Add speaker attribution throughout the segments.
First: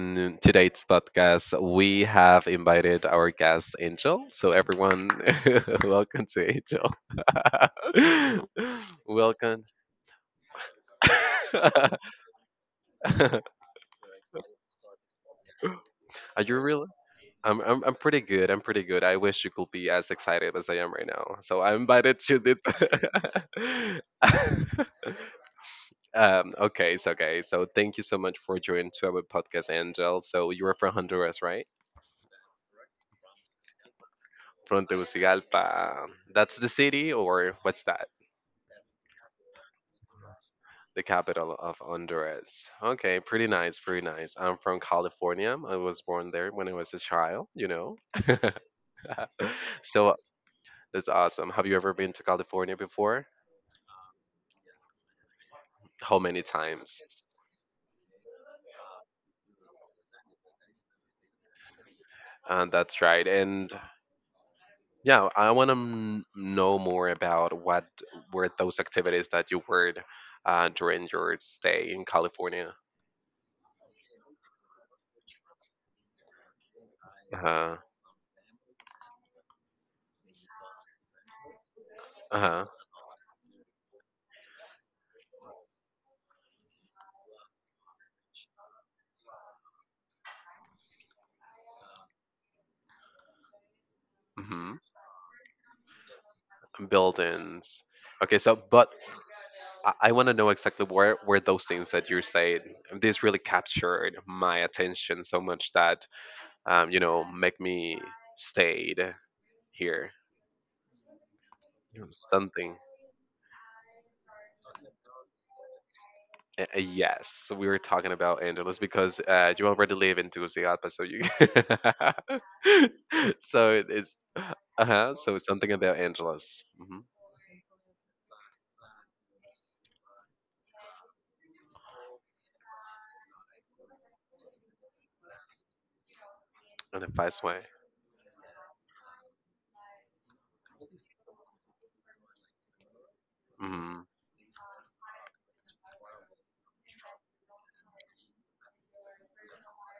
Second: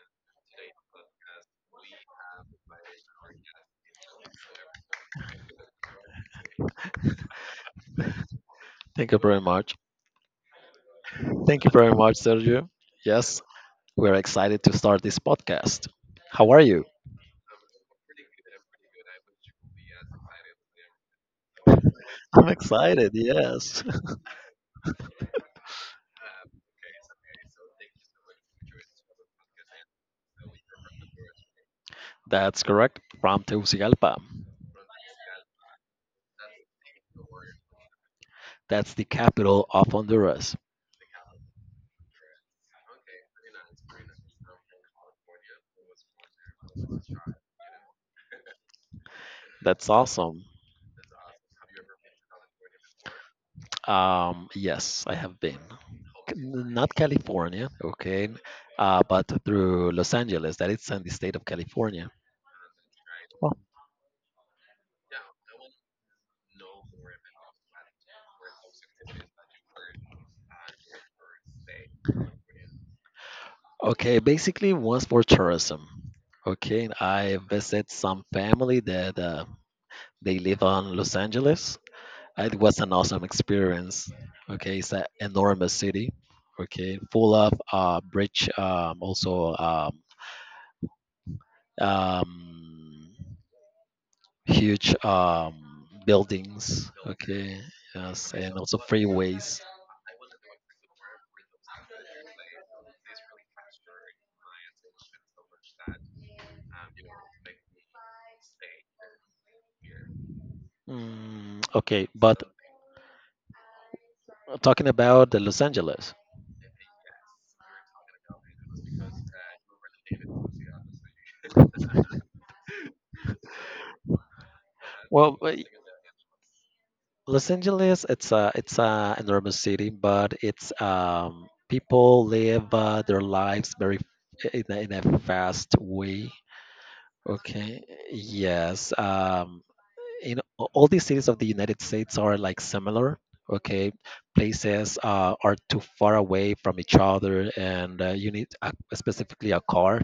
Speaker 1: And today's podcast, we have invited our guest, Angel. So, everyone, welcome to Angel.
Speaker 2: Thank you very
Speaker 1: Welcome.
Speaker 2: much. Thank you
Speaker 1: Are
Speaker 2: very much, Sergio. Yes, we're excited to start this podcast. How are
Speaker 1: you
Speaker 2: you?
Speaker 1: really? I'm pretty good. I'm pretty good. I wish you could be as excited as I am right now. So, I'm invited to
Speaker 2: I'm excited,
Speaker 1: the.
Speaker 2: yes.
Speaker 1: Okay. So, thank you so much for joining to our podcast, Angel. So, you are from Honduras, right?
Speaker 2: That's correct, from Tegucigalpa.
Speaker 1: From Tegucigalpa. That's the city, or what's that?
Speaker 2: That's the capital of Honduras.
Speaker 1: The capital of Honduras. Okay, pretty nice, pretty nice. I'm from California. I was born there when I was a child, you know.
Speaker 2: That's
Speaker 1: So
Speaker 2: awesome.
Speaker 1: that's awesome. Have you ever been to California before?
Speaker 2: Yes, I have been.
Speaker 1: How many
Speaker 2: Not
Speaker 1: times?
Speaker 2: California. Okay, but through Los Angeles. That it's in the state of California.
Speaker 1: And that's right.
Speaker 2: Well,
Speaker 1: And yeah, I want to know more about what were those activities that you were during your stay in California.
Speaker 2: okay, basically was for tourism. Okay, I
Speaker 1: Uh-huh.
Speaker 2: visit some family that they live on Los Angeles. It
Speaker 1: Uh-huh.
Speaker 2: was an awesome experience. Okay, it's an enormous city. Okay, full of bridge, also um,
Speaker 1: Hmm.
Speaker 2: huge buildings. Okay,
Speaker 1: Buildings.
Speaker 2: yes,
Speaker 1: Okay,
Speaker 2: and
Speaker 1: so
Speaker 2: also
Speaker 1: but
Speaker 2: freeways.
Speaker 1: I want to know exactly where those things that you said. This really captured my attention so much that you know, make me stayed here.
Speaker 2: Okay, but
Speaker 1: Something.
Speaker 2: talking about the Los Angeles.
Speaker 1: Yes, we were talking about Angeles because you already live in Tegucigalpa, so you. So it's uh huh. So
Speaker 2: Well,
Speaker 1: it's something about Angeles. Hmm.
Speaker 2: Los Angeles, it's a enormous city, but it's people live their lives very in a fast way.
Speaker 1: In a fast way.
Speaker 2: Okay, yes. All these cities of the United States are like similar. Okay,
Speaker 1: Mhm.
Speaker 2: places are too far away from each other, and you need specifically a car.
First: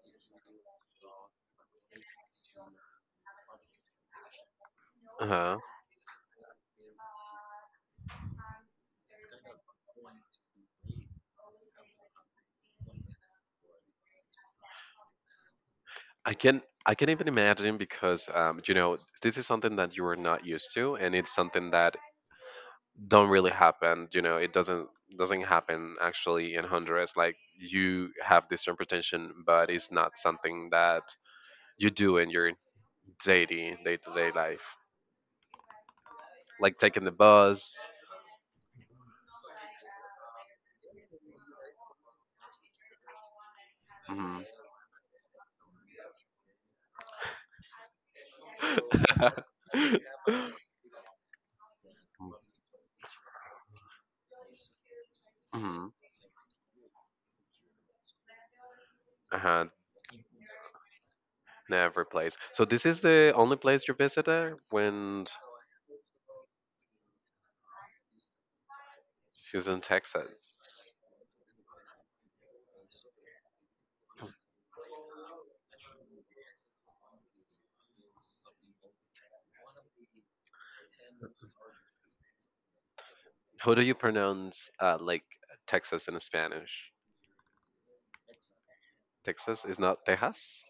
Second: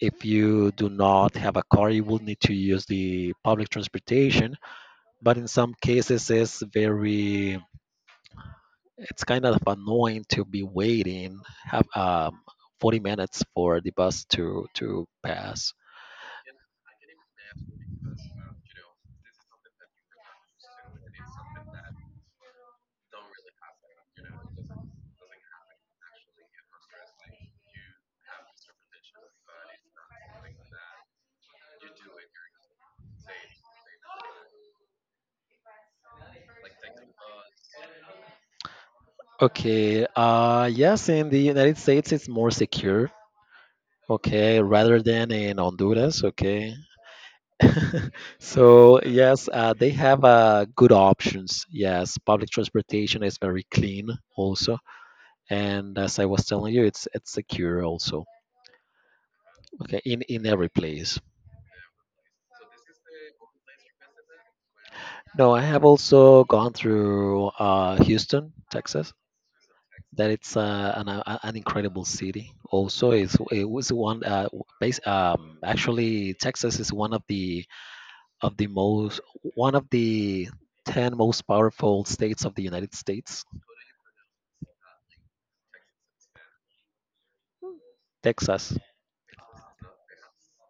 Speaker 2: If you do not have a car, you will need to use the public transportation. But in
Speaker 1: Uh-huh.
Speaker 2: some cases, it's kind of annoying to be waiting have 40 minutes for the bus to pass.
Speaker 1: I can even imagine because you know, this is something that you are not used to, and it's something that don't really happen. You know, it doesn't happen actually in Honduras. Like you have this reputation, but it's not something that you do in your daily day to day life, like taking the bus.
Speaker 2: Okay. Yes, in the United States it's more secure.
Speaker 1: Mhm.
Speaker 2: Okay, rather than in Honduras, okay. So, yes, they have good options. Yes, public transportation is very clean also.
Speaker 1: Hmm.
Speaker 2: And as I was telling you, it's secure also.
Speaker 1: Uh-huh.
Speaker 2: Okay, in every place.
Speaker 1: Never place. So this is the only place you visited when
Speaker 2: No, I have also gone through Houston, Texas.
Speaker 1: she was in Texas.
Speaker 2: That it's an incredible city. Also, it was one base. Actually, Texas is one of the of the most one of the 10 most powerful states of the United States.
Speaker 1: How do you pronounce like Texas in Spanish?
Speaker 2: Texas.
Speaker 1: Texas is not Texas.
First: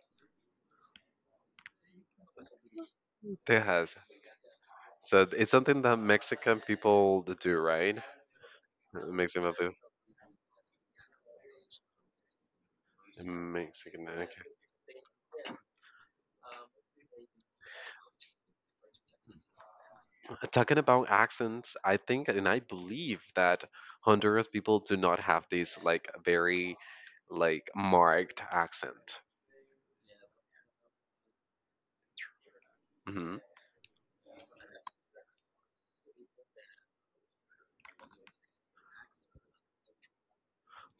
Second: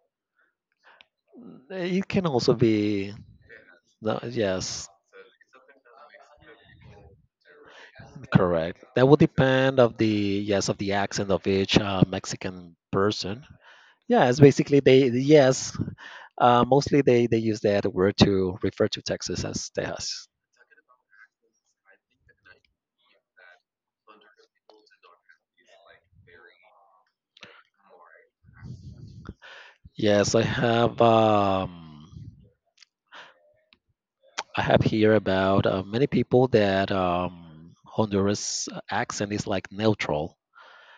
Speaker 2: Mm, It can also be.
Speaker 1: It has
Speaker 2: No, yes,
Speaker 1: So it's something that Mexican people do, right?
Speaker 2: correct. That would
Speaker 1: Mexican people.
Speaker 2: depend of the, yes, of the accent of each Mexican person.
Speaker 1: Mexican. Okay.
Speaker 2: Yeah, it's basically they yes, mostly they use that word to refer to Texas as Texas.
Speaker 1: Talking about accents, I think and I believe that Honduras people do not have this like very like marked accent.
Speaker 2: Yes,
Speaker 1: Hmm.
Speaker 2: I have here about many people that Honduras accent is like neutral.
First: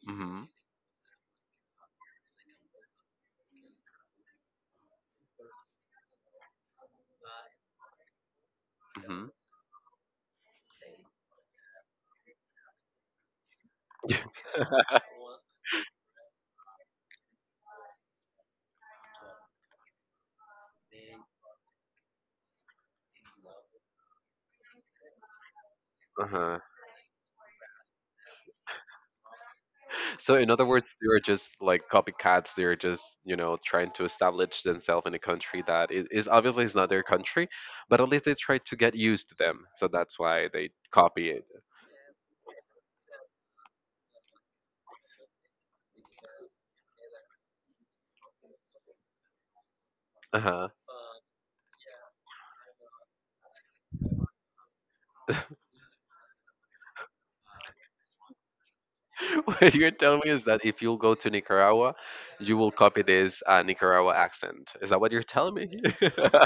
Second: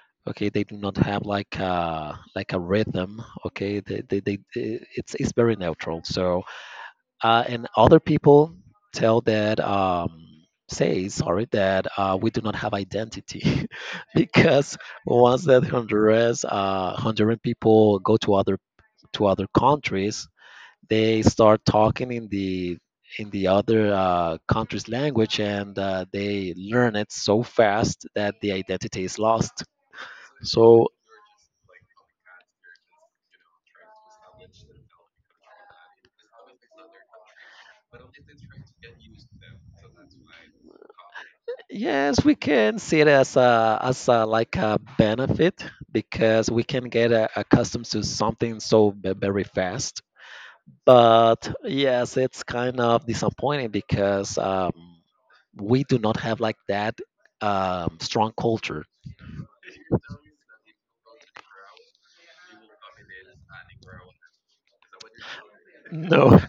Speaker 1: Hmm.
Speaker 2: Okay, they do not have like a rhythm. Okay, they it's very neutral. So, and other people tell
Speaker 1: Hmm.
Speaker 2: that say sorry that we do not have identity because once that Honduras Honduran people go to other countries, they start talking in the other country's language and they
Speaker 1: Uh-huh.
Speaker 2: learn it so fast that the identity is lost.
Speaker 1: So in other
Speaker 2: So,
Speaker 1: words, they are just like copycats. They're just, you know, trying to establish themselves in a country that is obviously is not their country, but at least they try to get used to them. So that's why they copy it.
Speaker 2: yes, we can see it as a like a benefit because we can get accustomed to something so very fast.
Speaker 1: Uh-huh.
Speaker 2: But yes, it's kind of disappointing because we do not have like that strong culture.
Speaker 1: What you're telling me is that if you'll go to Nicaragua, you will copy this Nicaragua accent. Is that what you're telling me?
Speaker 2: No,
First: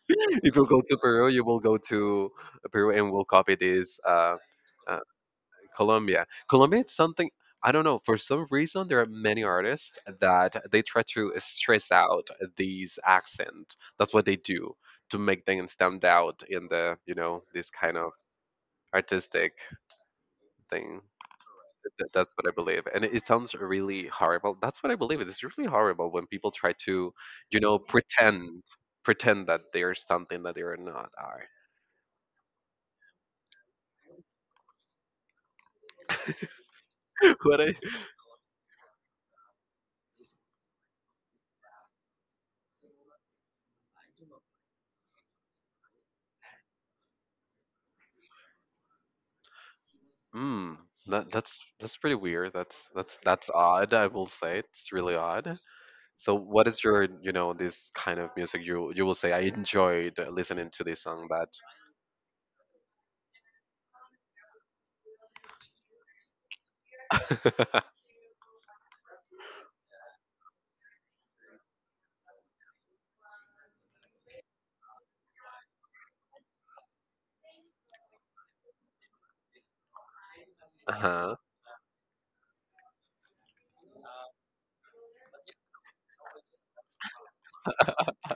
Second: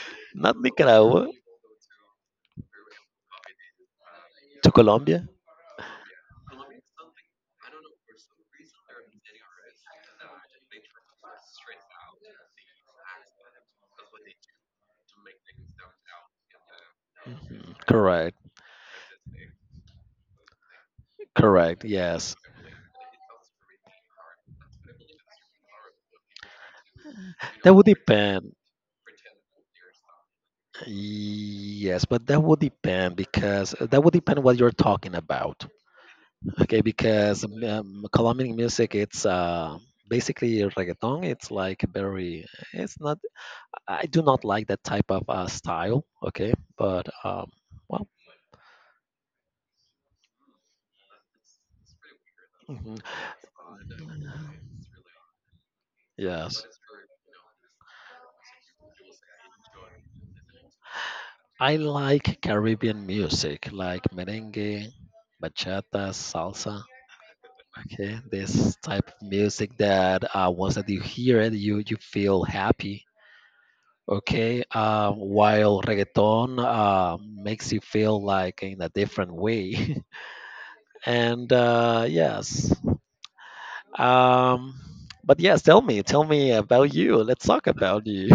Speaker 1: If
Speaker 2: not
Speaker 1: you go to Peru,
Speaker 2: Nicaragua,
Speaker 1: you will go to Peru and will copy this.
Speaker 2: to
Speaker 1: Uh,
Speaker 2: Colombia.
Speaker 1: Colombia. Colombia, it's something I don't know. For some reason, there are many artists that they try to stress out these accent. That's what they do to make them stand out in the, you know, this kind of
Speaker 2: Correct,
Speaker 1: artistic thing.
Speaker 2: correct.
Speaker 1: That's
Speaker 2: Yes,
Speaker 1: what I believe, and it sounds really horrible. That's what I believe. It's really horrible when people try to, you
Speaker 2: that
Speaker 1: know,
Speaker 2: would depend.
Speaker 1: pretend pretend that they're something that they're not. Are
Speaker 2: Yes, but that would depend because that would depend what you're talking about. Okay, because
Speaker 1: what I
Speaker 2: Colombian music, it's basically reggaeton. It's like very, it's not, I do not like that type of style. Okay, but well,
Speaker 1: Mm, that's pretty weird. That's
Speaker 2: mhm,
Speaker 1: that's that's odd, I will say. It's really odd. So
Speaker 2: yes.
Speaker 1: what is your, you know, this kind of music you will say I enjoyed listening to this song that
Speaker 2: I like Caribbean music, like merengue, bachata, salsa. Okay, this type of music that once that you hear it, you feel happy. Okay, while reggaeton makes you feel like in a different way,
Speaker 1: uh-huh.
Speaker 2: and yes, um, but yes, tell me about you. Let's talk about you.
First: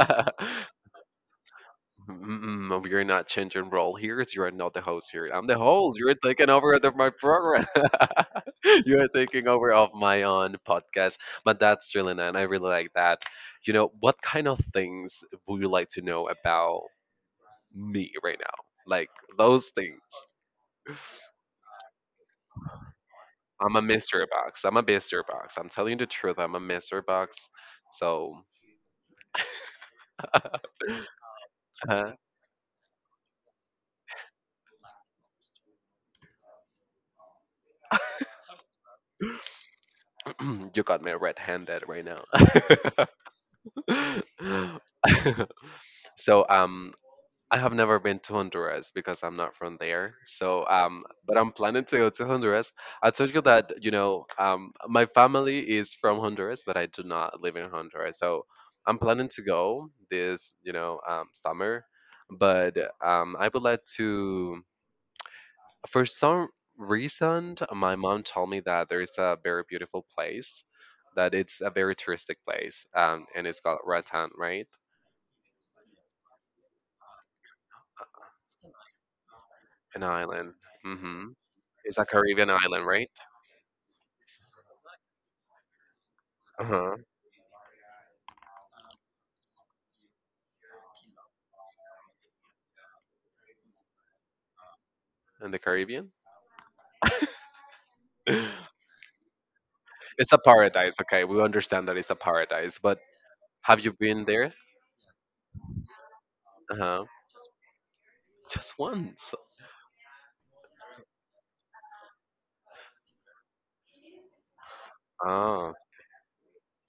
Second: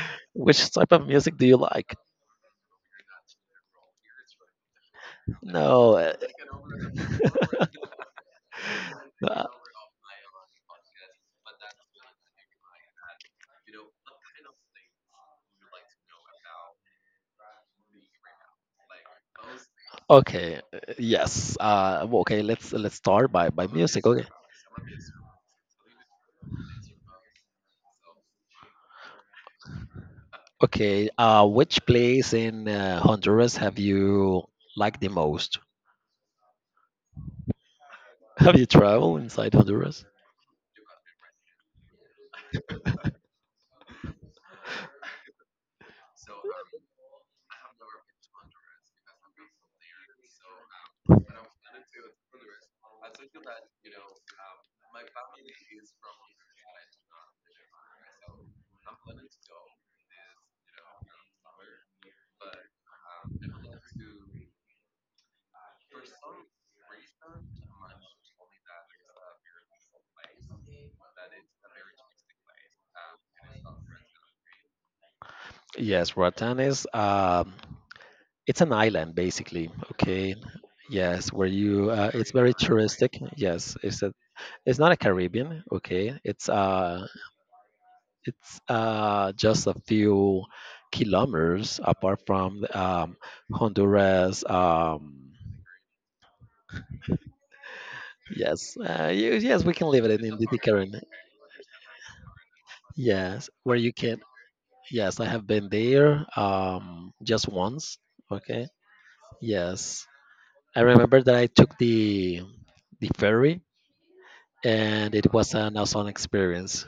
Speaker 2: Which type of music do you like?
Speaker 1: Mm-mm, we are not changing role here. You are not the host here. I'm the
Speaker 2: No,
Speaker 1: host. You're taking over the, my program. You are
Speaker 2: uh,
Speaker 1: taking over of my own podcast. But that's really nice. I really like that. You know, what kind of things would you like to know about me right now. Like those things.
Speaker 2: okay, yes, well, okay. Let's start by
Speaker 1: I'm a
Speaker 2: music.
Speaker 1: mystery
Speaker 2: Okay,
Speaker 1: box. I'm a mystery box. I'm telling you the truth. I'm a mystery box. So
Speaker 2: okay, which
Speaker 1: uh,
Speaker 2: place in Honduras have you liked the most? Have you traveled inside Honduras?
Speaker 1: you got me red-handed right now. so um I have never been to Honduras because I'm not from there. So, but I'm planning to go to Honduras. I told you that, you know, my family is from Honduras, but I do not live in Honduras. So I'm planning to go this, you know, summer. But I would like to, for some reason, my mom told me that there is a very beautiful place, that it's a very touristic place, and it's called Ratán, right?
Speaker 2: Yes, Roatan is it's an island basically.
Speaker 1: An
Speaker 2: Okay,
Speaker 1: island. Hmm.
Speaker 2: yes, where you
Speaker 1: It's a
Speaker 2: it's
Speaker 1: Caribbean
Speaker 2: very
Speaker 1: island, right?
Speaker 2: touristic. Yes, it's not a Caribbean. Okay,
Speaker 1: Uh-huh.
Speaker 2: it's just a few kilometers apart from Honduras.
Speaker 1: In the Caribbean?
Speaker 2: Yes, yes, we can leave it in
Speaker 1: It's a
Speaker 2: the
Speaker 1: paradise,
Speaker 2: Caribbean.
Speaker 1: okay. We understand that it's a paradise, but
Speaker 2: Yes, where
Speaker 1: have you
Speaker 2: you can.
Speaker 1: been there?
Speaker 2: Yes, I have been there
Speaker 1: Uh-huh.
Speaker 2: just once. Okay.
Speaker 1: Just once.
Speaker 2: Yes, I remember that I took the ferry, and it was
Speaker 1: Oh,
Speaker 2: an awesome experience.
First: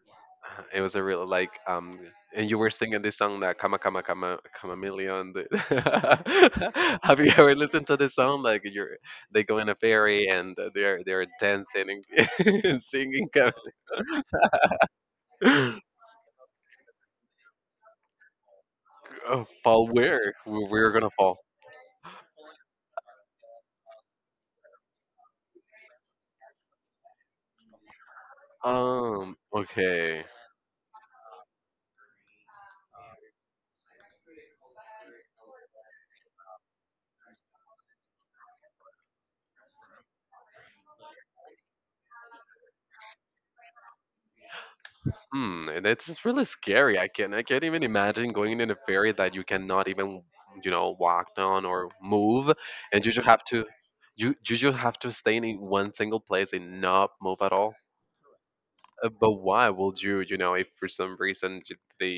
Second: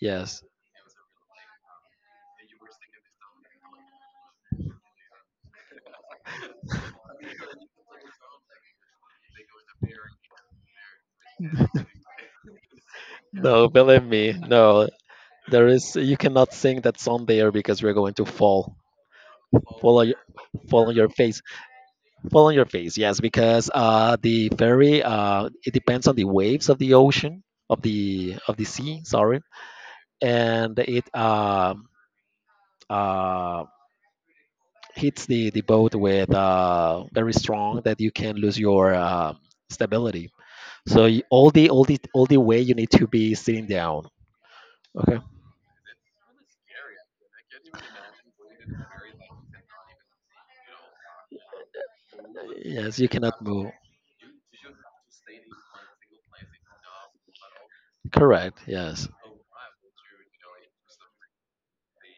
Speaker 2: Yes.
Speaker 1: it was a real like and you were singing this song that "Kama Kama Kama Chameleon." Have you ever listened to this song? Like you're they go in a ferry and they're dancing and, and singing.
Speaker 2: No, believe me, no. There is you cannot sing that song there because you're going to fall,
Speaker 1: Oh, fall
Speaker 2: fall on your,
Speaker 1: where? we
Speaker 2: fall
Speaker 1: we're
Speaker 2: on your
Speaker 1: gonna fall?
Speaker 2: face, fall on your face. Yes, because the ferry it depends on the waves of the ocean of the sea. Sorry,
Speaker 1: Okay.
Speaker 2: and it uh, hits the boat with very strong that you can lose your stability. So all the way you need to be sitting down. Okay.
Speaker 1: Hmm, and it's really scary. I can't even imagine going in a ferry that you cannot even, you know, walk on or move,
Speaker 2: Yes,
Speaker 1: and
Speaker 2: you
Speaker 1: you just
Speaker 2: cannot
Speaker 1: have to
Speaker 2: move.
Speaker 1: you just have to stay in one single place and not move at all.
Speaker 2: Correct. Yes,
Speaker 1: But why would you, you know, if for some reason the,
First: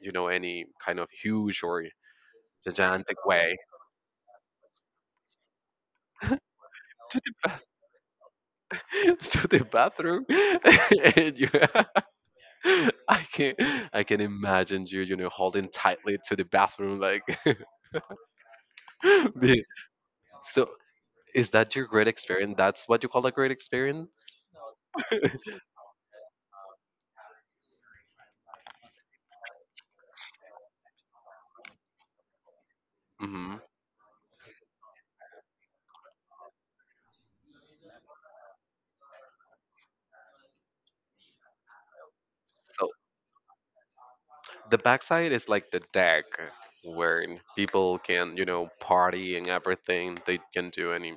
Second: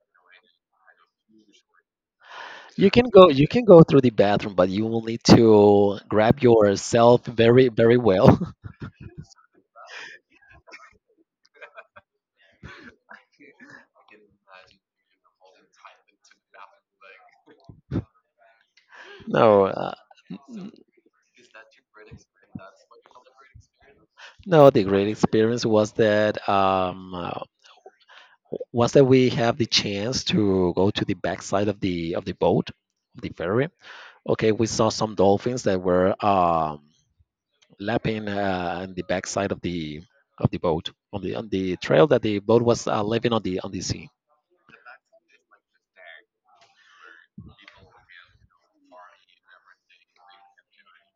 Speaker 1: you know, any kind of huge or
Speaker 2: you can
Speaker 1: gigantic
Speaker 2: go. You
Speaker 1: way
Speaker 2: can go through the bathroom, but you will need to grab yourself very very well.
Speaker 1: to the bathroom and you I can I can imagine you, you know, holding tightly to the bathroom like the-
Speaker 2: No.
Speaker 1: so Is that your great experience? That's what you call a great experience?
Speaker 2: No, the great experience was that we have the chance to go to the backside of the boat, of the
Speaker 1: Hmm.
Speaker 2: ferry. Okay, we saw some dolphins that were lapping in the backside of the boat on the trail that the boat was
Speaker 1: So
Speaker 2: leaving on the sea.
Speaker 1: the backside is like the deck where people can, you know, party and everything. They can do any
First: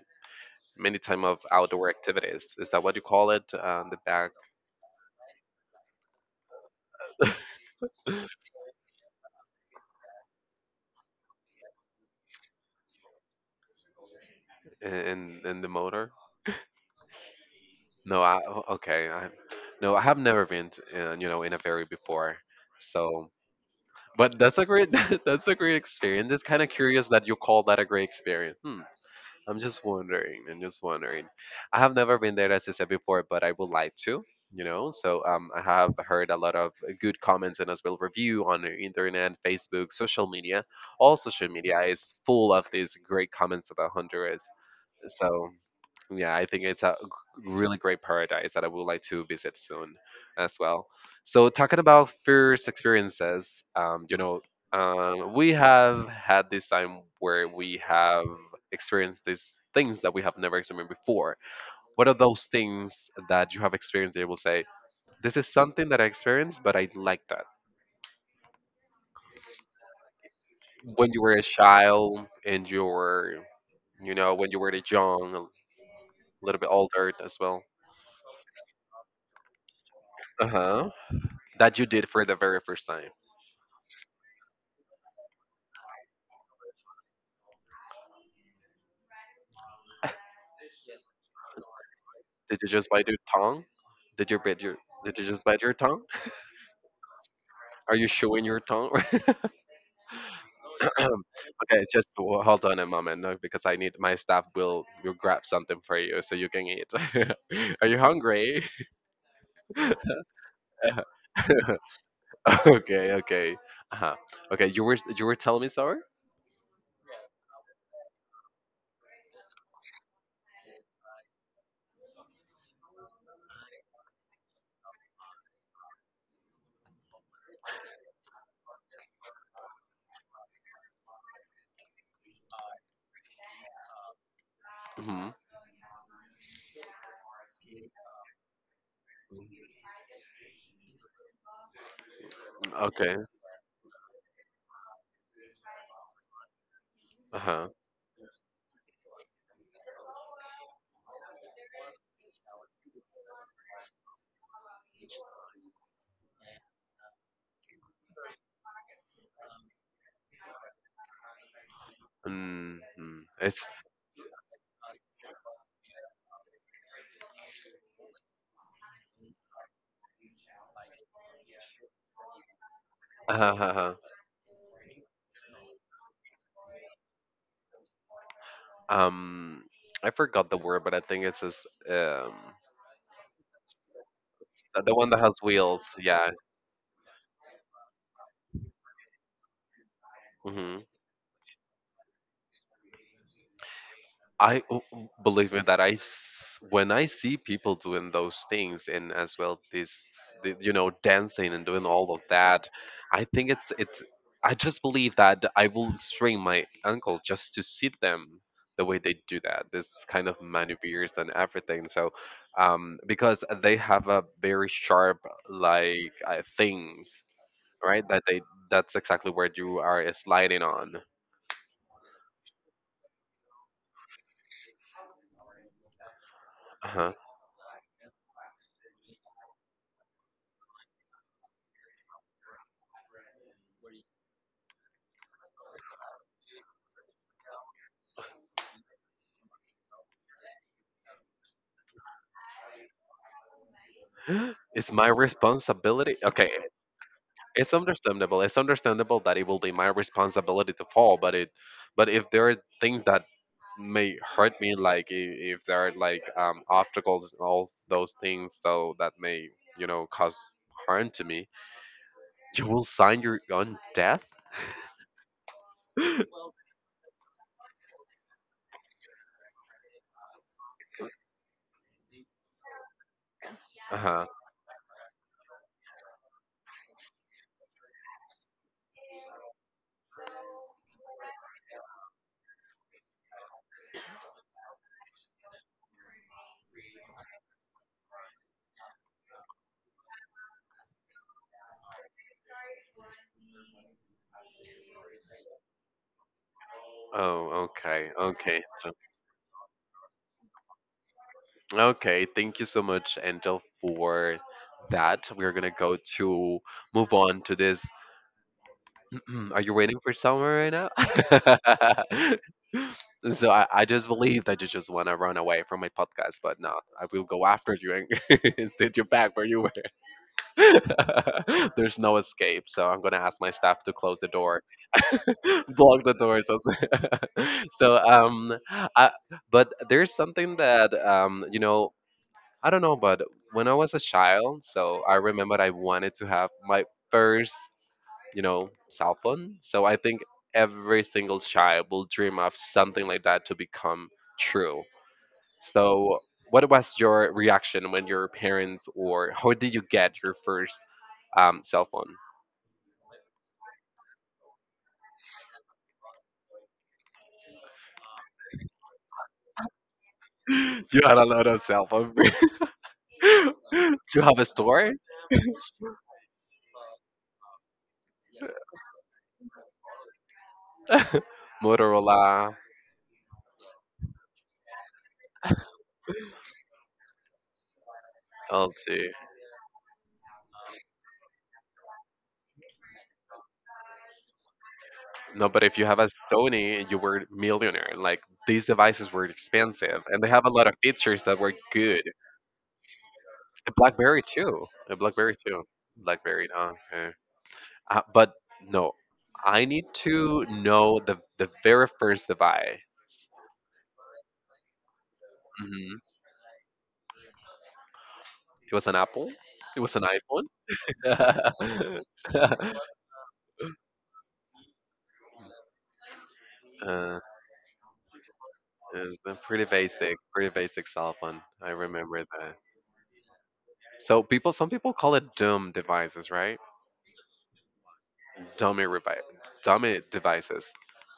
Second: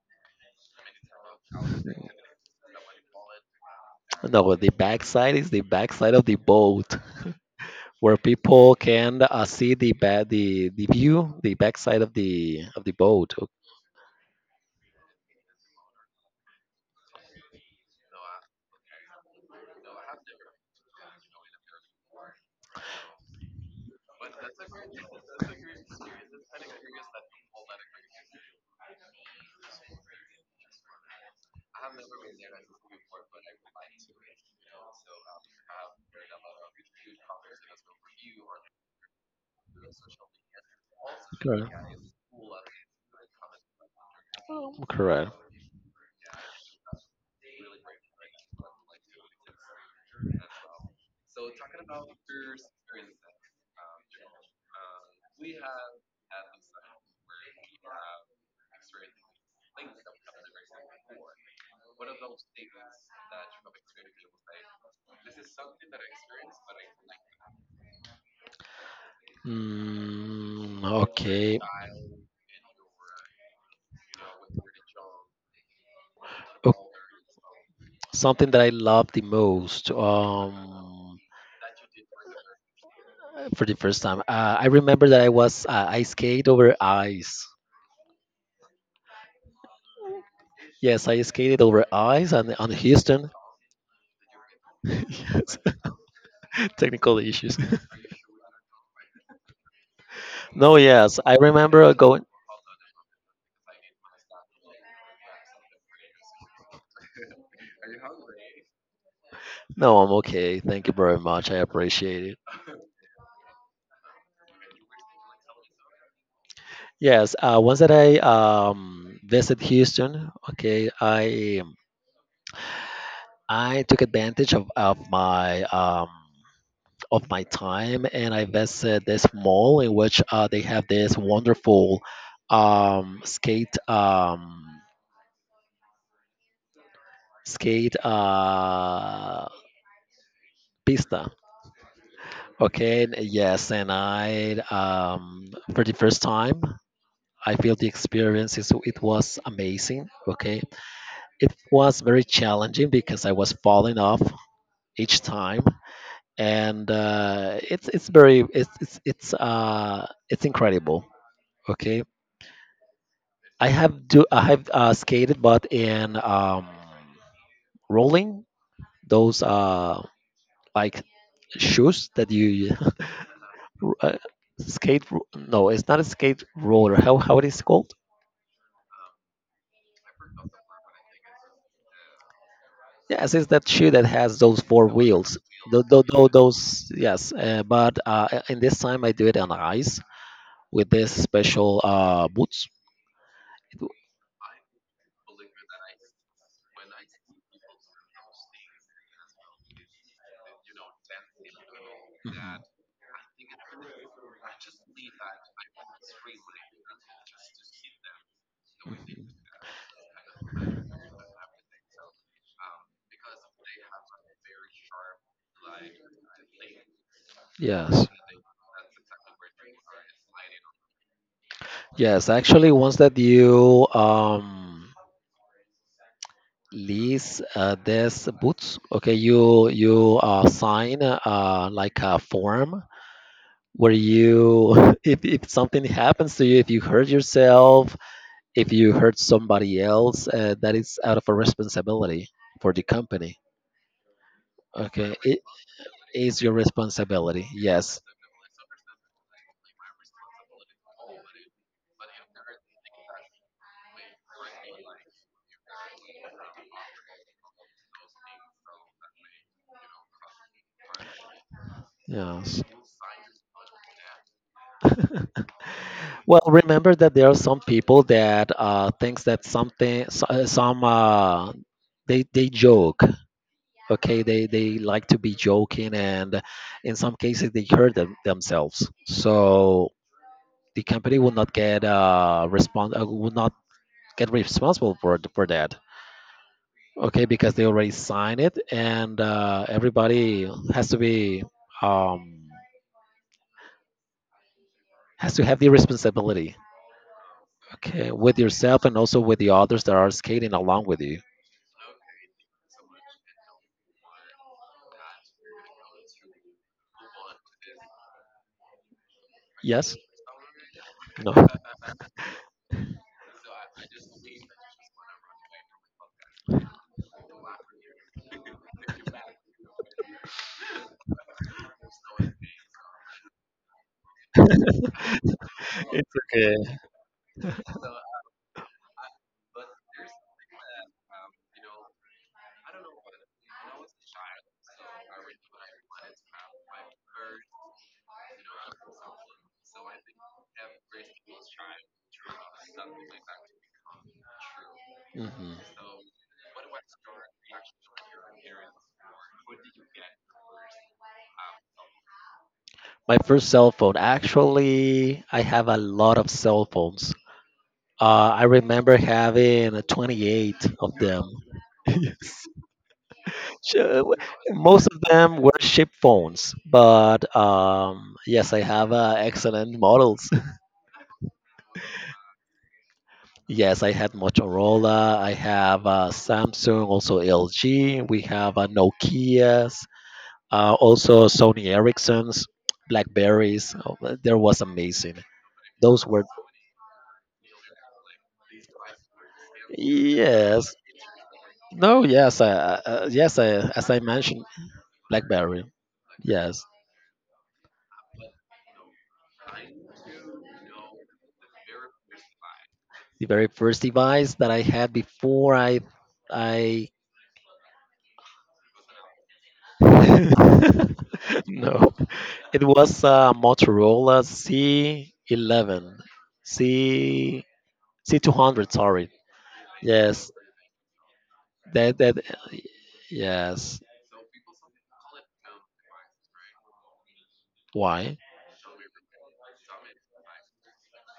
Speaker 1: many time of outdoor activities. Is that what you call it? The back
Speaker 2: No, the backside is the backside of the boat where people can see the view, the backside of the boat.
Speaker 1: and the motor? No, okay. I No, I have never been, to, you know, in a ferry before. So, but that's a great that's a great experience. It's kind of curious that you call that a great experience. Hmm. I'm just wondering. I'm just wondering. I have never been there, as I said before, but I would like to. You know, so I have heard a lot of good comments and as well review on the internet, Facebook, social media. All social
Speaker 2: Correct.
Speaker 1: media is full of these great comments about Honduras.
Speaker 2: Correct.
Speaker 1: So yeah, I think it's a really great paradise that I would like to visit soon as well. So, talking about first experiences, you know, we have had this time where we have experienced these things that we have never experienced before. What are those things that you have experienced that you will say, this is something that I experienced, but I like that? When you were a
Speaker 2: Okay.
Speaker 1: child and you were, you know, when you were a young, a little bit
Speaker 2: O-
Speaker 1: older as well.
Speaker 2: Something that I love the most.
Speaker 1: Uh huh. That you did for the very first time.
Speaker 2: For the first time, I remember that I skate over ice. Yes, I skated over ice and
Speaker 1: Did you
Speaker 2: on
Speaker 1: just bite your
Speaker 2: Houston.
Speaker 1: tongue? Did you bite your Did you just
Speaker 2: Yes.
Speaker 1: bite your tongue?
Speaker 2: Technical issues.
Speaker 1: Are you showing your tongue?
Speaker 2: No, yes, I remember
Speaker 1: Okay, just
Speaker 2: going.
Speaker 1: hold on a moment, no, because I need my staff will grab something for you so you can eat. Are you hungry?
Speaker 2: No, I'm okay. Thank you very much. I appreciate it.
Speaker 1: Okay, okay. Uh huh. Okay, you were telling me sorry.
Speaker 2: Yes, once that I visit Houston. Okay, I took advantage of my time and I visited this mall in which they have this wonderful um, skate um,
Speaker 1: Hmm.
Speaker 2: skate pista. Okay, and
Speaker 1: Okay.
Speaker 2: yes, and I for the first time
Speaker 1: Uh
Speaker 2: I
Speaker 1: huh.
Speaker 2: feel the experience is it was amazing. Okay, it was very challenging because I was falling off each time. And it's very it's incredible. Okay,
Speaker 1: Mm-hmm. It's
Speaker 2: I have skated, but in rolling those like shoes that you
Speaker 1: uh-huh. uh-huh.
Speaker 2: r- uh, skate. No, it's not a skate roller. How it is called?
Speaker 1: Um, I forgot the word, but I think it's this um
Speaker 2: Yes, it's that shoe that has those
Speaker 1: the
Speaker 2: four
Speaker 1: one that has
Speaker 2: wheels.
Speaker 1: wheels.
Speaker 2: Those,
Speaker 1: Yeah.
Speaker 2: those, yes. But in this time, I do it on ice
Speaker 1: Hmm.
Speaker 2: with this special boots. It w-
Speaker 1: I, oh, oh, believe me that when I see people doing those things and as well this the, you know, dancing and doing all of
Speaker 2: mhm.
Speaker 1: that, I think it's I just believe that I will strain my ankle just to see them the way they do that. This kind of maneuvers and everything. So because they have a very sharp like things right?
Speaker 2: Yes.
Speaker 1: That they that's exactly where you are sliding on.
Speaker 2: Yes, actually, once that you
Speaker 1: Uh-huh.
Speaker 2: lease this boots. Okay, you sign like a form where you if something happens to you, if you hurt yourself, if you hurt somebody else, that is out of a responsibility for the company.
Speaker 1: It's my
Speaker 2: Okay, it
Speaker 1: responsibility.
Speaker 2: is
Speaker 1: Okay,
Speaker 2: your responsibility.
Speaker 1: it's
Speaker 2: Yes,
Speaker 1: understandable. It's understandable that it will be my responsibility to fall, but it, but if there are things that may hurt me, like if there are like obstacles and all those things, so that may, you know, cause harm to me,
Speaker 2: yes.
Speaker 1: you will sign your own death.
Speaker 2: Well, remember that there are some people that thinks that something, so- some they joke. Okay,
Speaker 1: Uh,
Speaker 2: they like to be joking and in some cases they hurt themselves. So the company will not get responsible for for that. Okay, because they already signed it. And everybody um has to have the responsibility.
Speaker 1: oh,
Speaker 2: Okay,
Speaker 1: okay,
Speaker 2: with
Speaker 1: okay,
Speaker 2: yourself
Speaker 1: so-
Speaker 2: and also with the others that are skating along with you.
Speaker 1: okay. Thank you so much, Angel, for that. We're gonna go to move on to this. Are you
Speaker 2: Yes.
Speaker 1: waiting for someone right now?
Speaker 2: No.
Speaker 1: So I just believe that you just want to run away from my podcast, but no, I will go after you and, and send you back where you were. There's no escape, so I'm gonna ask my staff to close the door. Block
Speaker 2: It's
Speaker 1: the doors
Speaker 2: okay.
Speaker 1: also. so um I, but there's something that I don't know, but when I was a child, so I remember I wanted to have my first cell phone. So I think every single child will dream of something like that to become true.
Speaker 2: Hmm.
Speaker 1: So what was your reaction when your parents, or how did you get your first cell
Speaker 2: My first cell phone. Actually, I have a lot of cell phones. I remember having 28
Speaker 1: phone?
Speaker 2: of
Speaker 1: You had
Speaker 2: them.
Speaker 1: a lot of cell phone.
Speaker 2: Yes. Sure.
Speaker 1: Do you have a
Speaker 2: Most
Speaker 1: store?
Speaker 2: of them were ship phones, but yes, I have excellent models.
Speaker 1: Motorola,
Speaker 2: Yes, I had Motorola. I have Samsung, also LG. We have
Speaker 1: LG.
Speaker 2: Nokia's, also Sony Ericsson's, Blackberries. Oh, but there was amazing.
Speaker 1: No, but if you have
Speaker 2: Those
Speaker 1: a
Speaker 2: were.
Speaker 1: Sony, you were millionaire. Like these devices were expensive, and they have a lot of
Speaker 2: Yes,
Speaker 1: features that were good.
Speaker 2: no, yes, yes,
Speaker 1: The
Speaker 2: as I
Speaker 1: BlackBerry
Speaker 2: mentioned,
Speaker 1: too. The BlackBerry
Speaker 2: BlackBerry.
Speaker 1: too. BlackBerry.
Speaker 2: Yes,
Speaker 1: Huh, okay. But no, I need to know the very first device.
Speaker 2: the very first device that I had before
Speaker 1: Hmm.
Speaker 2: I.
Speaker 1: It was an Apple. It
Speaker 2: No,
Speaker 1: was an iPhone.
Speaker 2: it was Motorola C11,
Speaker 1: Uh,
Speaker 2: C C200. Sorry.
Speaker 1: It's a
Speaker 2: Yes,
Speaker 1: pretty basic cell phone. I
Speaker 2: that.
Speaker 1: remember that.
Speaker 2: Yes.
Speaker 1: So people, some people call it dumb devices, right?
Speaker 2: Why?
Speaker 1: Dummy revi- Dummy devices.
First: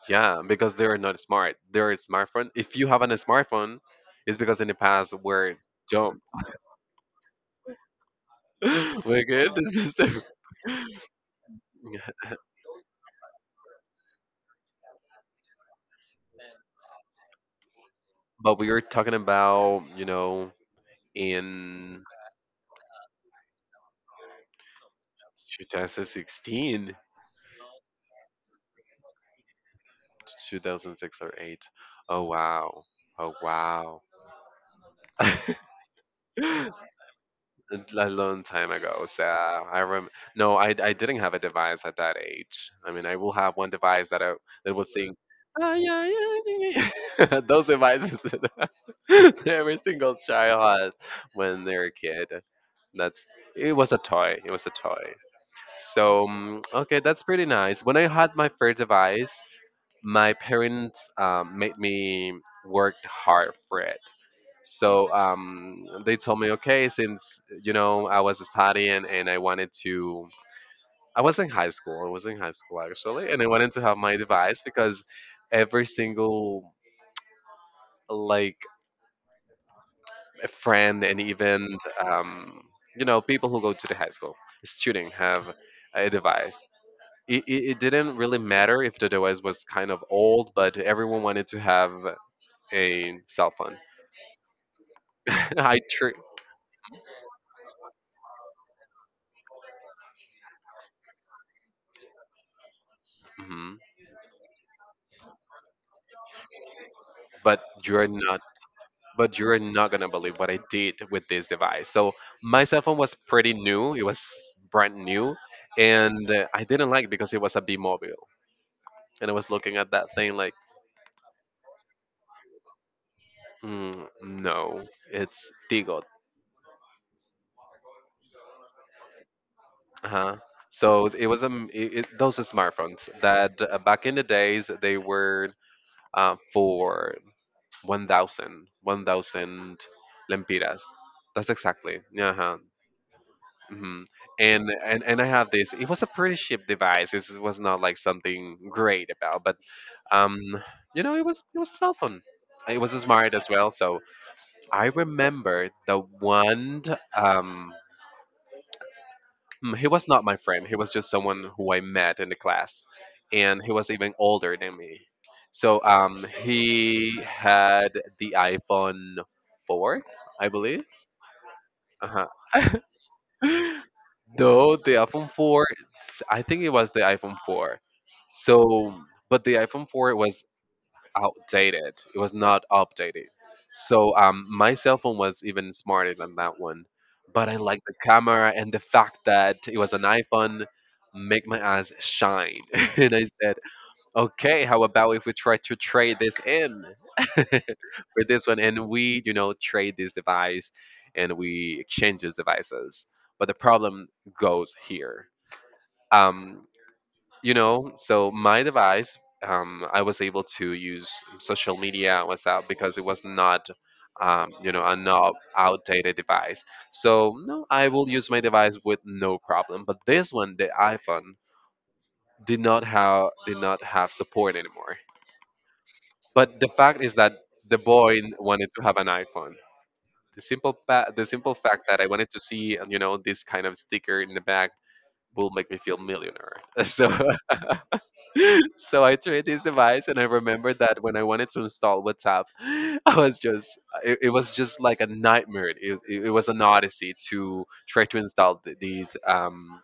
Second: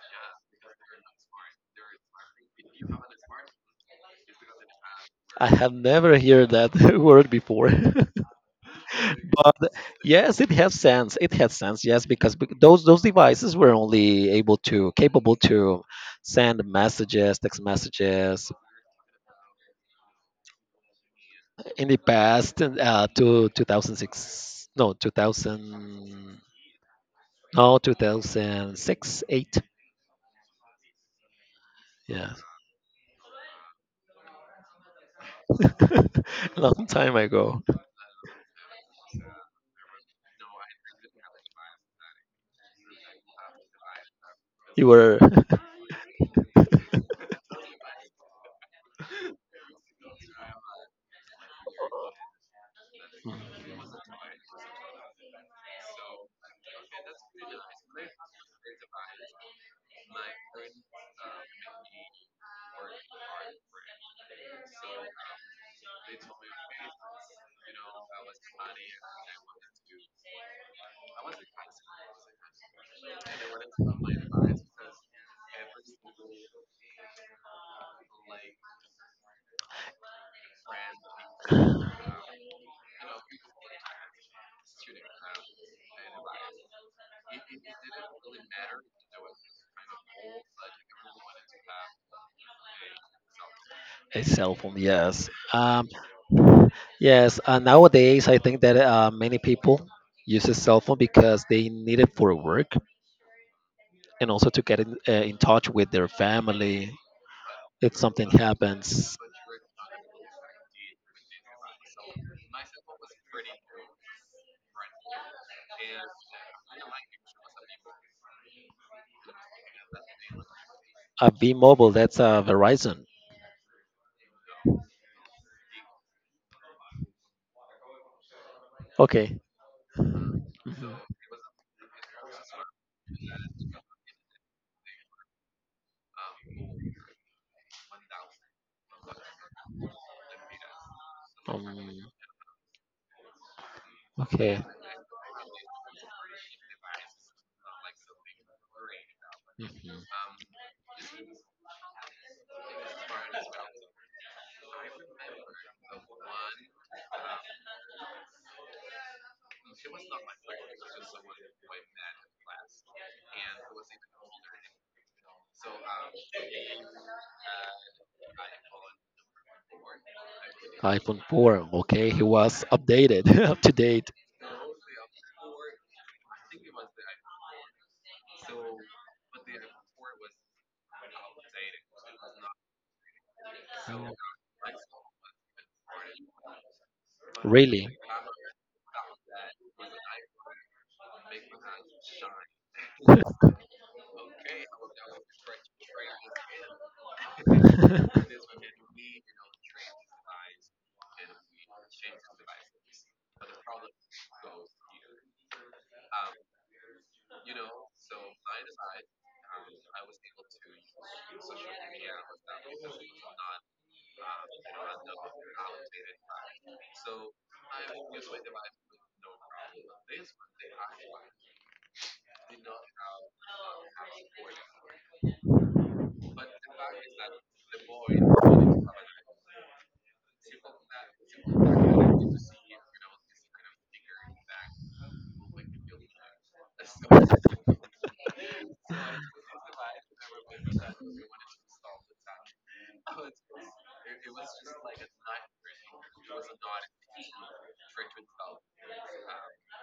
Speaker 1: Yeah, because they are not smart. They're a smartphone. If you have a smartphone, it's because in the past
Speaker 2: I
Speaker 1: we're
Speaker 2: have never
Speaker 1: dumb.
Speaker 2: heard that word before.
Speaker 1: We're good.
Speaker 2: But
Speaker 1: This is the—
Speaker 2: yes, it has sense. Yes, because those devices were only able to capable to send messages, text messages,
Speaker 1: but we were talking about
Speaker 2: in the
Speaker 1: in
Speaker 2: past to 2006, no, 2000,
Speaker 1: 2016.
Speaker 2: no, 2006, 8.
Speaker 1: 2006 or 8. Oh
Speaker 2: Yeah.
Speaker 1: wow. Oh wow.
Speaker 2: Long time ago.
Speaker 1: A long time ago. So I rem No, I didn't have a device at that age. I mean, I will have one device that will
Speaker 2: You
Speaker 1: sing,
Speaker 2: were.
Speaker 1: "Ay, yeah, yeah, yeah. Those devices that— every single child has when they're a kid. That's It was a toy. It was a toy. So, okay, that's pretty nice. When I had my first device, my parents made me work hard for it. So they told me, okay, since I was studying and I was in high school. I was in high school, actually, and I wanted to have my device because every single, like, friend, and even um, people who go to the high school student have a device. It didn't really matter if the device was kind of old, but everyone wanted to have a cell phone.
Speaker 2: A cell phone, yes.
Speaker 1: I tr-
Speaker 2: Yes, nowadays I think that many people use a cell phone because they need it for work
Speaker 1: Mhm.
Speaker 2: and also to get in touch with their family
Speaker 1: but
Speaker 2: if
Speaker 1: you're
Speaker 2: something
Speaker 1: not
Speaker 2: happens.
Speaker 1: but you're not gonna believe what I did with this device. So my cell phone was pretty new. It was brand new, and I didn't like it because it was a B mobile, and I was looking at that thing like,
Speaker 2: Be Mobile, that's Verizon.
Speaker 1: no, it's Tigo,
Speaker 2: Okay.
Speaker 1: huh?
Speaker 2: Mhm.
Speaker 1: So it was it, it, Those are smartphones that back in the days they were for 1,000, one thousand 1,000 lempiras. That's exactly,
Speaker 2: Um,
Speaker 1: yeah. Huh. Hmm.
Speaker 2: okay.
Speaker 1: And I have this. It was a pretty cheap device. It was not like something great about, but
Speaker 2: Mhm.
Speaker 1: um, it was a cell phone. It was smart as well. So I remember the one. Um, he was not my friend. He was just someone who I met in the class, and he was even older than me. So he had the iPhone four, I believe.
Speaker 2: iPhone 4. Okay, he
Speaker 1: Uh
Speaker 2: was updated, up to
Speaker 1: huh.
Speaker 2: date.
Speaker 1: No, the iPhone 4. I think it was the iPhone 4. So, but the iPhone 4 was outdated. It was not updated.
Speaker 2: Oh.
Speaker 1: So, my cell phone was even smarter than that one. But I like
Speaker 2: Really?
Speaker 1: the camera and the fact that it was an iPhone make my eyes shine. And I said, okay, how about if we try to trade this in, for this one? And we, trade this device, and we exchange these devices. But the problem goes here. um, so my device— I was able to use social media, WhatsApp, because it was not a not outdated device. So no, I will use my device with no problem. But this one, the iPhone, did not have support anymore. But the fact is that the boy wanted to have an iPhone. The simple fact that I wanted to see this kind of sticker in the back will make me feel millionaire. So, so I tried this device, and I remember that when I wanted to install WhatsApp, I was just it, it was just like a nightmare. It was an odyssey to try to install these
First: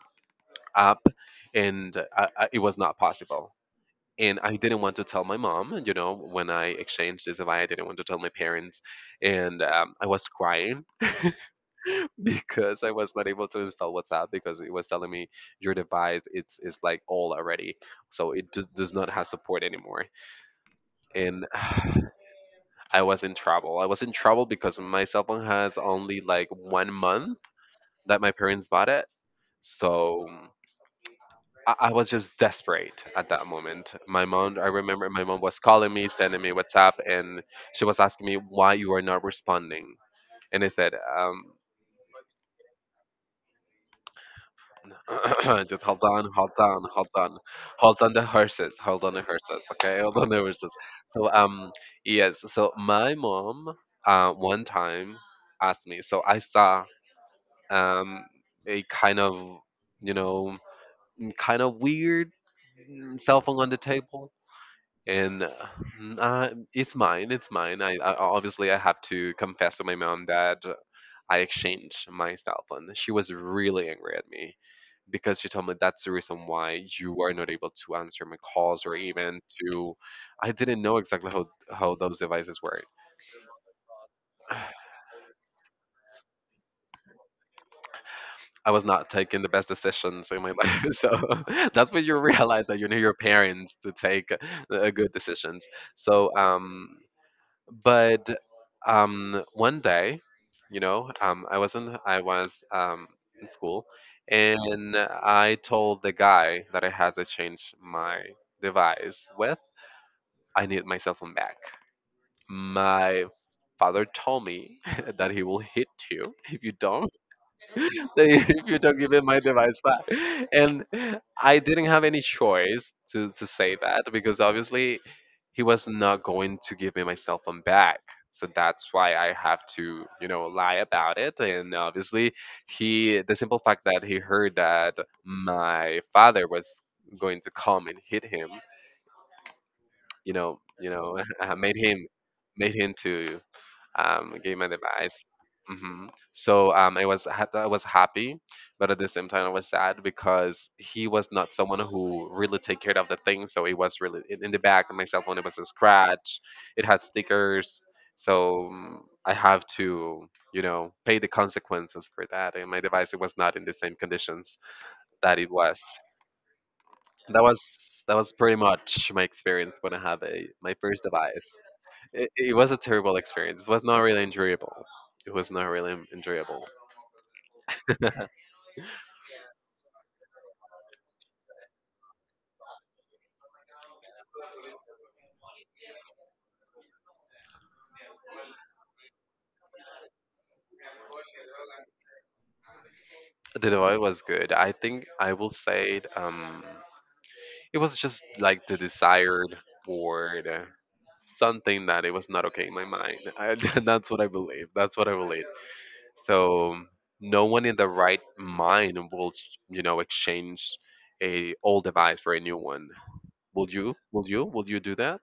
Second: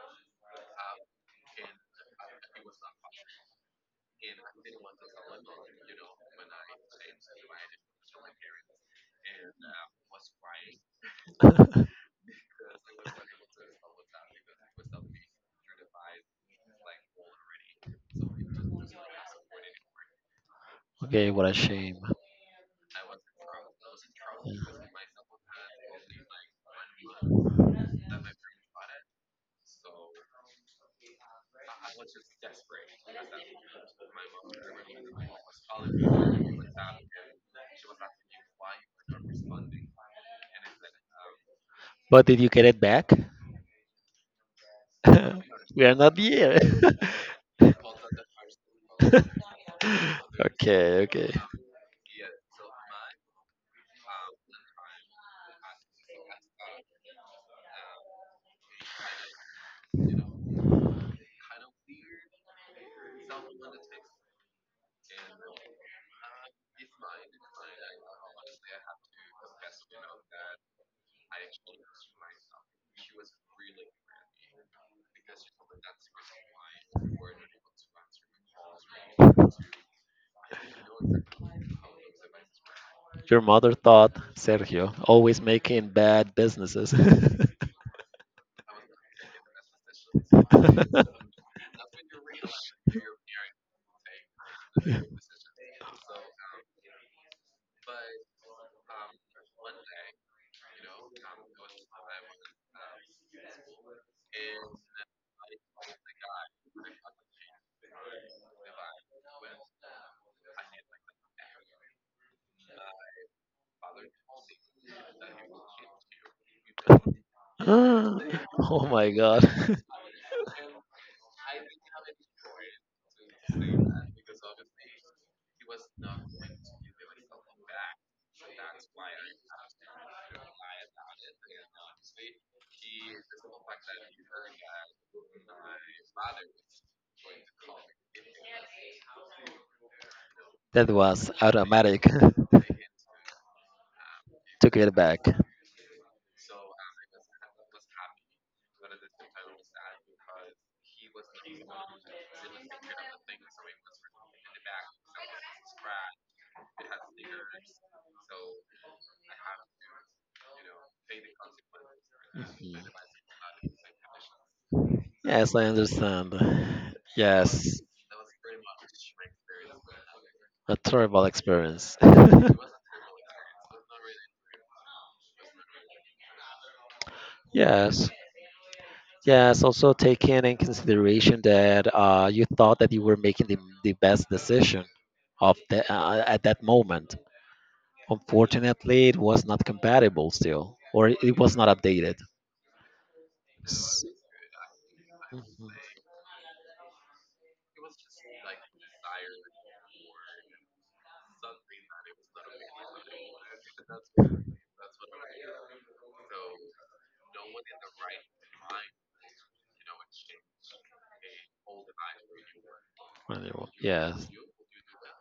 Speaker 1: app, and it was not possible. And I didn't want to tell my mom, and, when I exchanged this device, I didn't want to tell my parents. And I was crying, because I was not able to install WhatsApp because it was telling me your device, it's like old already, so it just does not have support anymore.
Speaker 2: Okay,
Speaker 1: And
Speaker 2: what a shame.
Speaker 1: I was in trouble. I was in trouble because my cell phone has only like one month that my parents bought it. So I was just desperate at that moment. My mom— I remember my mom was calling me, sending me WhatsApp, and she was asking me why you are not responding. And I said, um,
Speaker 2: But did you get it back?
Speaker 1: just
Speaker 2: We are
Speaker 1: hold
Speaker 2: not
Speaker 1: on, hold
Speaker 2: here.
Speaker 1: on, hold on, hold on the horses, hold on the horses, okay, hold on the horses.
Speaker 2: Okay, okay.
Speaker 1: So yes, so my mom one time asked me. So I saw um, a kind of you know kind of weird, cell phone on the table, and it's mine, it's mine. I Obviously, I have to confess to my mom that I exchanged my cell phone. She was really angry at me because she told me that's the reason why you are not able to answer my calls, or even to— I didn't know exactly how those devices work.
Speaker 2: Your mother thought Sergio always making bad businesses.
Speaker 1: I was not taking the best decisions in my life. So, that's when you realize that you need your parents to take good decisions. So, but one day, I was in school, and I told the guy that I had to change my device with. I need my cell phone back. My father told me that he will hit you if you don't, if you
Speaker 2: Oh
Speaker 1: don't
Speaker 2: my
Speaker 1: give me my
Speaker 2: god.
Speaker 1: device back. And I didn't have any choice to say that, because obviously he was not going to give me my cell phone back. So that's why I have to, lie about it. And obviously, he the simple fact that he heard that my father was going to come and hit him, you know, you
Speaker 2: That
Speaker 1: know,
Speaker 2: was
Speaker 1: made him
Speaker 2: automatic.
Speaker 1: made him to gave my
Speaker 2: Took it
Speaker 1: advice.
Speaker 2: back.
Speaker 1: Hmm. So I was happy, but at the same time I was sad because he was not someone who really take care of the things. So it was really in the back of my cell phone. It was a scratch. It had stickers. So, I have to, pay the consequences for that. And
Speaker 2: Mhm.
Speaker 1: my device, it was not in the same conditions that it
Speaker 2: Yes, I
Speaker 1: was.
Speaker 2: understand.
Speaker 1: That was
Speaker 2: Yes,
Speaker 1: that was pretty much my experience when I have a my
Speaker 2: a
Speaker 1: first
Speaker 2: terrible
Speaker 1: device.
Speaker 2: experience.
Speaker 1: It was a terrible experience. It was not really enjoyable. It was not really enjoyable.
Speaker 2: Yes, yes. Also taking in consideration that you thought that you were making the best decision of at that moment. Unfortunately, it was not compatible still, or it was not updated.
Speaker 1: The Dubai
Speaker 2: S-
Speaker 1: was good. I think I will
Speaker 2: mhm.
Speaker 1: say it. It was just like the desired word, something that it was not okay in my mind. That's what I believe. That's what I believe. So no one in the right mind will, exchange a old device for a new one. Will
Speaker 2: Anyway,
Speaker 1: you? Will
Speaker 2: yes,
Speaker 1: you? Will you do that?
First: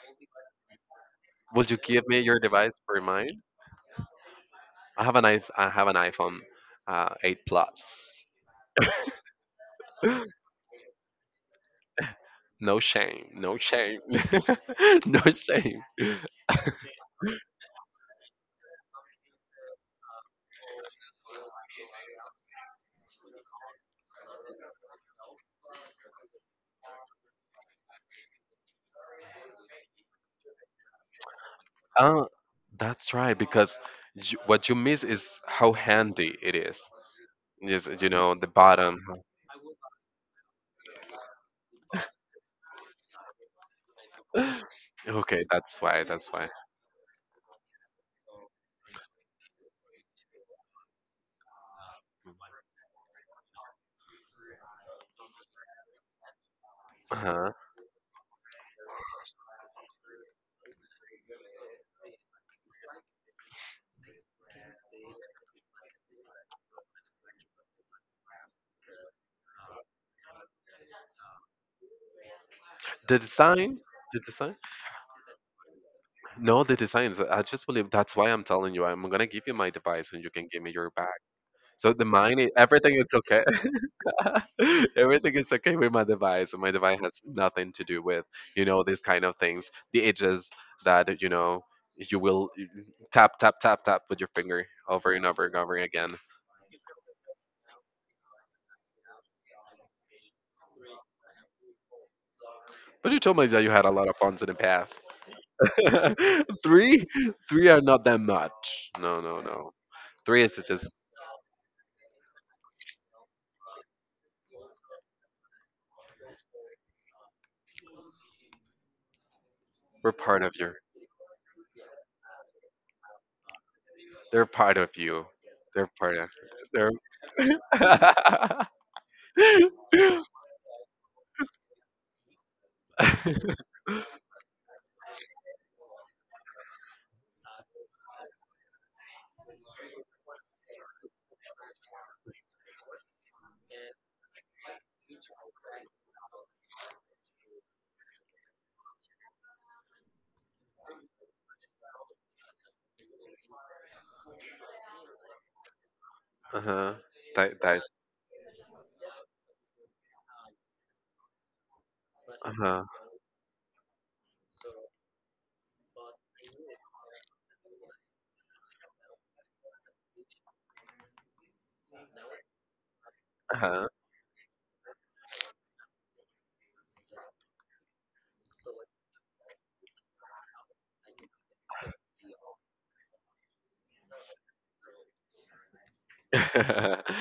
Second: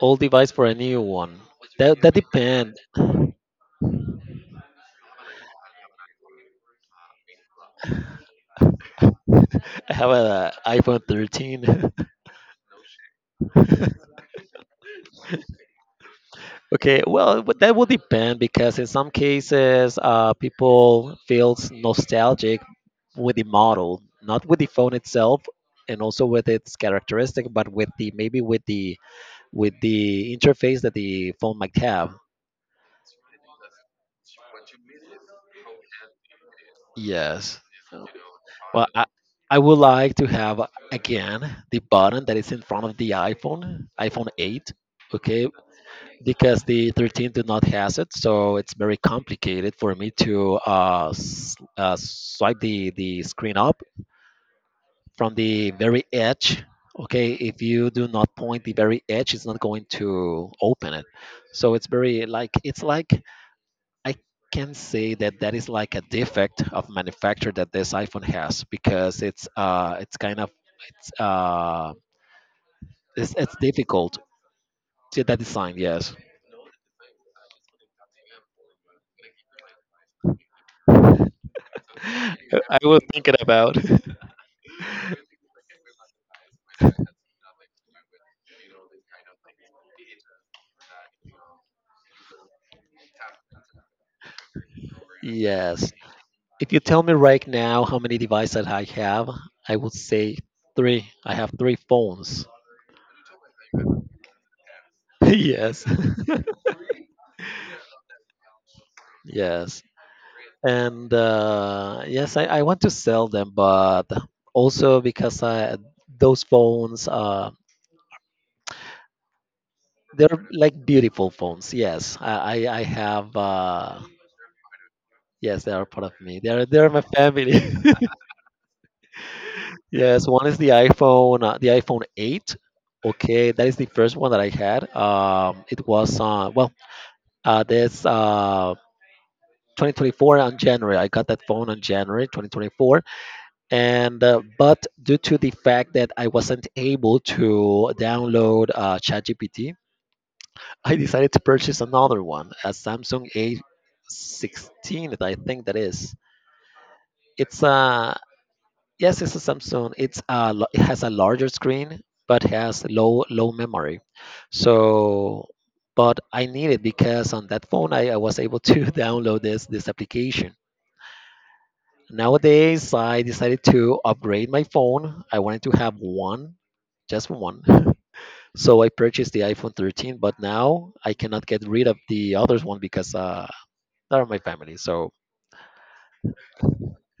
Speaker 2: old device for a new one.
Speaker 1: Will you
Speaker 2: That
Speaker 1: give
Speaker 2: that
Speaker 1: me your
Speaker 2: depend.
Speaker 1: device for mine? I have an iPhone 8 Plus.
Speaker 2: I have an iPhone 13.
Speaker 1: No shame, no shame, no shame.
Speaker 2: Okay, well, but that will depend because in some cases, people feels nostalgic with the model, not with the phone itself, and also with its characteristic, but with the maybe with the interface that the phone might have.
Speaker 1: Uh, that's right, because what you miss is how handy it is.
Speaker 2: Yes.
Speaker 1: Yes,
Speaker 2: Uh,
Speaker 1: you know, the
Speaker 2: Well,
Speaker 1: bottom.
Speaker 2: I would like to have again the button that is in front of the iPhone 8.
Speaker 1: Okay,
Speaker 2: Okay,
Speaker 1: that's why. That's why.
Speaker 2: because the 13 do not has it, so it's very complicated for me to swipe the screen up from the very edge. Okay,
Speaker 1: Uh-huh.
Speaker 2: if you do not point the very edge, it's not going to open it. So it's very like, it's like I can say that that is like a defect of manufacture that this iPhone has, because it's kind of it's uh
Speaker 1: The
Speaker 2: it's
Speaker 1: design,
Speaker 2: difficult
Speaker 1: the design.
Speaker 2: to that design. Yes.
Speaker 1: No, the designs. I just believe that's why I'm telling you. I'm gonna give you my device, and you can give me your back.
Speaker 2: I
Speaker 1: Everything
Speaker 2: was
Speaker 1: is
Speaker 2: thinking
Speaker 1: okay.
Speaker 2: about.
Speaker 1: Everything is okay with my device. My device has nothing to do with these kind of things. The edges that you will tap, tap, tap, tap with your finger over and over and over
Speaker 2: Yes.
Speaker 1: again.
Speaker 2: If you tell me right now how many devices I have, I would say three. I have three phones.
Speaker 1: But you told me that you had a lot of phones in the past.
Speaker 2: Yes.
Speaker 1: Three, three are not that much. No, no, no.
Speaker 2: Yes.
Speaker 1: Three is just—
Speaker 2: And yes, I want to sell them, but also because I, those phones,
Speaker 1: We're part
Speaker 2: they're
Speaker 1: of your—
Speaker 2: like beautiful phones. Yes, I have.
Speaker 1: They're part of you.
Speaker 2: Yes, they are
Speaker 1: They're
Speaker 2: part of
Speaker 1: part of—
Speaker 2: me. They're
Speaker 1: They're—
Speaker 2: my family.
Speaker 1: uh
Speaker 2: Yes, one is the iPhone 8. Okay, that is the first one that I had. It was well, this 2024 on January. I got that phone on January 2024, and but due to the fact that I wasn't able to download ChatGPT, I decided to purchase another one, a Samsung A16. I think that is.
Speaker 1: huh. That,
Speaker 2: It's
Speaker 1: that—
Speaker 2: a. Yes, it's a Samsung. It has a larger screen, but
Speaker 1: Uh
Speaker 2: has
Speaker 1: huh.
Speaker 2: low memory. So, but I need it because on that phone I was able to download this application. Nowadays, I
Speaker 1: Uh
Speaker 2: decided
Speaker 1: huh.
Speaker 2: to upgrade my phone. I wanted to have one, just one. So I purchased the iPhone 13, but now I cannot get rid of the others one because they're my family, so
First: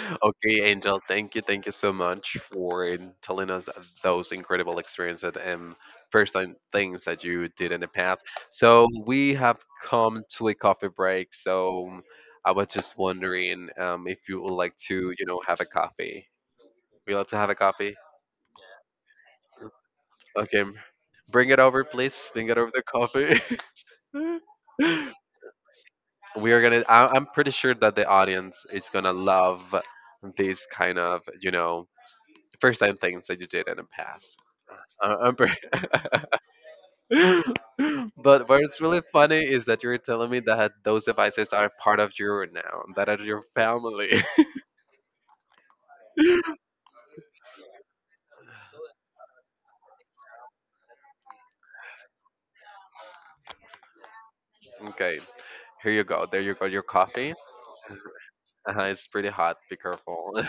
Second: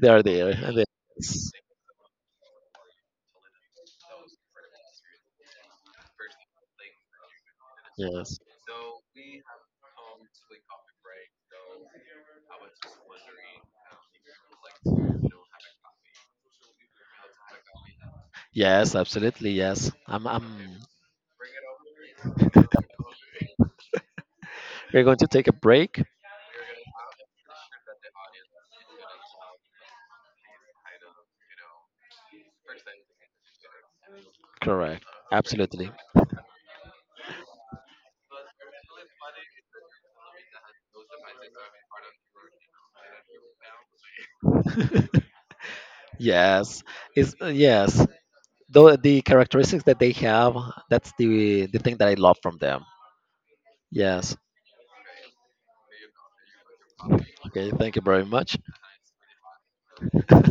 Speaker 2: they are there.
Speaker 1: Okay,
Speaker 2: And they-
Speaker 1: Angel, thank you.
Speaker 2: yes,
Speaker 1: Thank you so much for telling us those incredible experiences and first time things that you did in the past.
Speaker 2: yes.
Speaker 1: So we have come to a coffee break. So I was just wondering if you would like to, have a coffee. We love to have a coffee.
Speaker 2: Yes, absolutely. Yes.
Speaker 1: Okay,
Speaker 2: I'm,
Speaker 1: bring it over, please. Bring it over the coffee.
Speaker 2: we're going to take a break.
Speaker 1: We are gonna— I'm pretty sure that the audience is gonna love these kind of, first time things that you did in the past.
Speaker 2: Correct.
Speaker 1: I
Speaker 2: Absolutely.
Speaker 1: But what's really funny is that you're telling me that those devices are part of you now, that are your family.
Speaker 2: Yes. Is yes. Though the characteristics that they have, that's the thing that I love from them. Yes.
Speaker 1: Okay, here you go. There you go. Your coffee.
Speaker 2: Okay. Thank you very much.
Speaker 1: Uh-huh, it's pretty hot. Be careful.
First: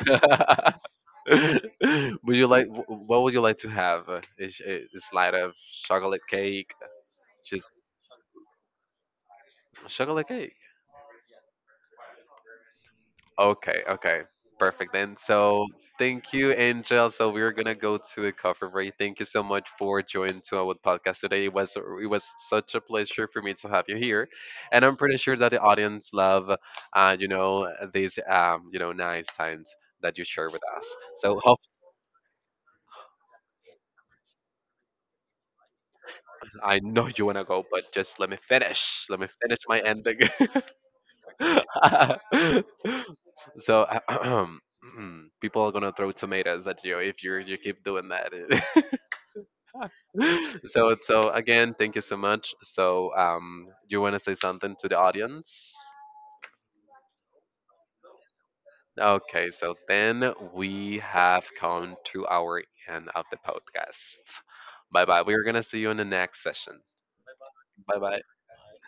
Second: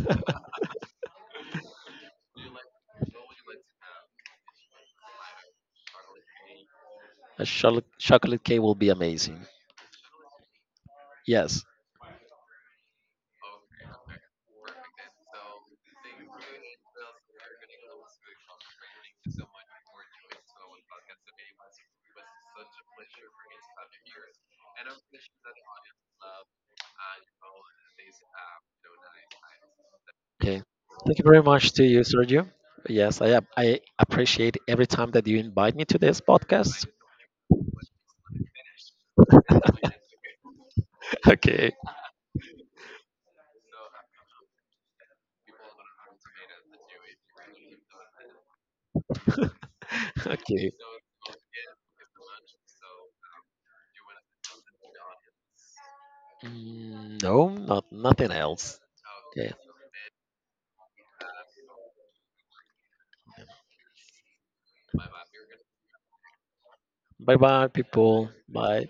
Speaker 1: would you like? Wh- What would you like to have? Is a slide of chocolate cake?
Speaker 2: A
Speaker 1: Just
Speaker 2: chocolate chocolate cake will be amazing.
Speaker 1: chocolate cake.
Speaker 2: Yes.
Speaker 1: Okay, okay. Perfect then. So thank you, Angel. So we're gonna go to a coffee break. Thank you so much for joining to our podcast today. It was such a pleasure for me to have you here, and I'm pretty sure that the audience love, these nice times that you share
Speaker 2: Okay.
Speaker 1: with us.
Speaker 2: Thank you
Speaker 1: So
Speaker 2: very
Speaker 1: hope
Speaker 2: much to you, Sergio. Yes, I appreciate every time that you invite me to this
Speaker 1: I
Speaker 2: podcast.
Speaker 1: know you wanna go, but just let me finish. Let me finish my ending.
Speaker 2: Okay.
Speaker 1: So, people are gonna throw tomatoes at you if you keep doing that.
Speaker 2: Okay.
Speaker 1: So again, thank you so much. So you wanna say something to the audience?
Speaker 2: Mm, no, not nothing else.
Speaker 1: Okay,
Speaker 2: Okay.
Speaker 1: so then we have come to our end of the podcast. Bye bye. We're gonna see you in the next session.
Speaker 2: Bye bye
Speaker 1: Bye
Speaker 2: people.
Speaker 1: bye.
Speaker 2: Bye.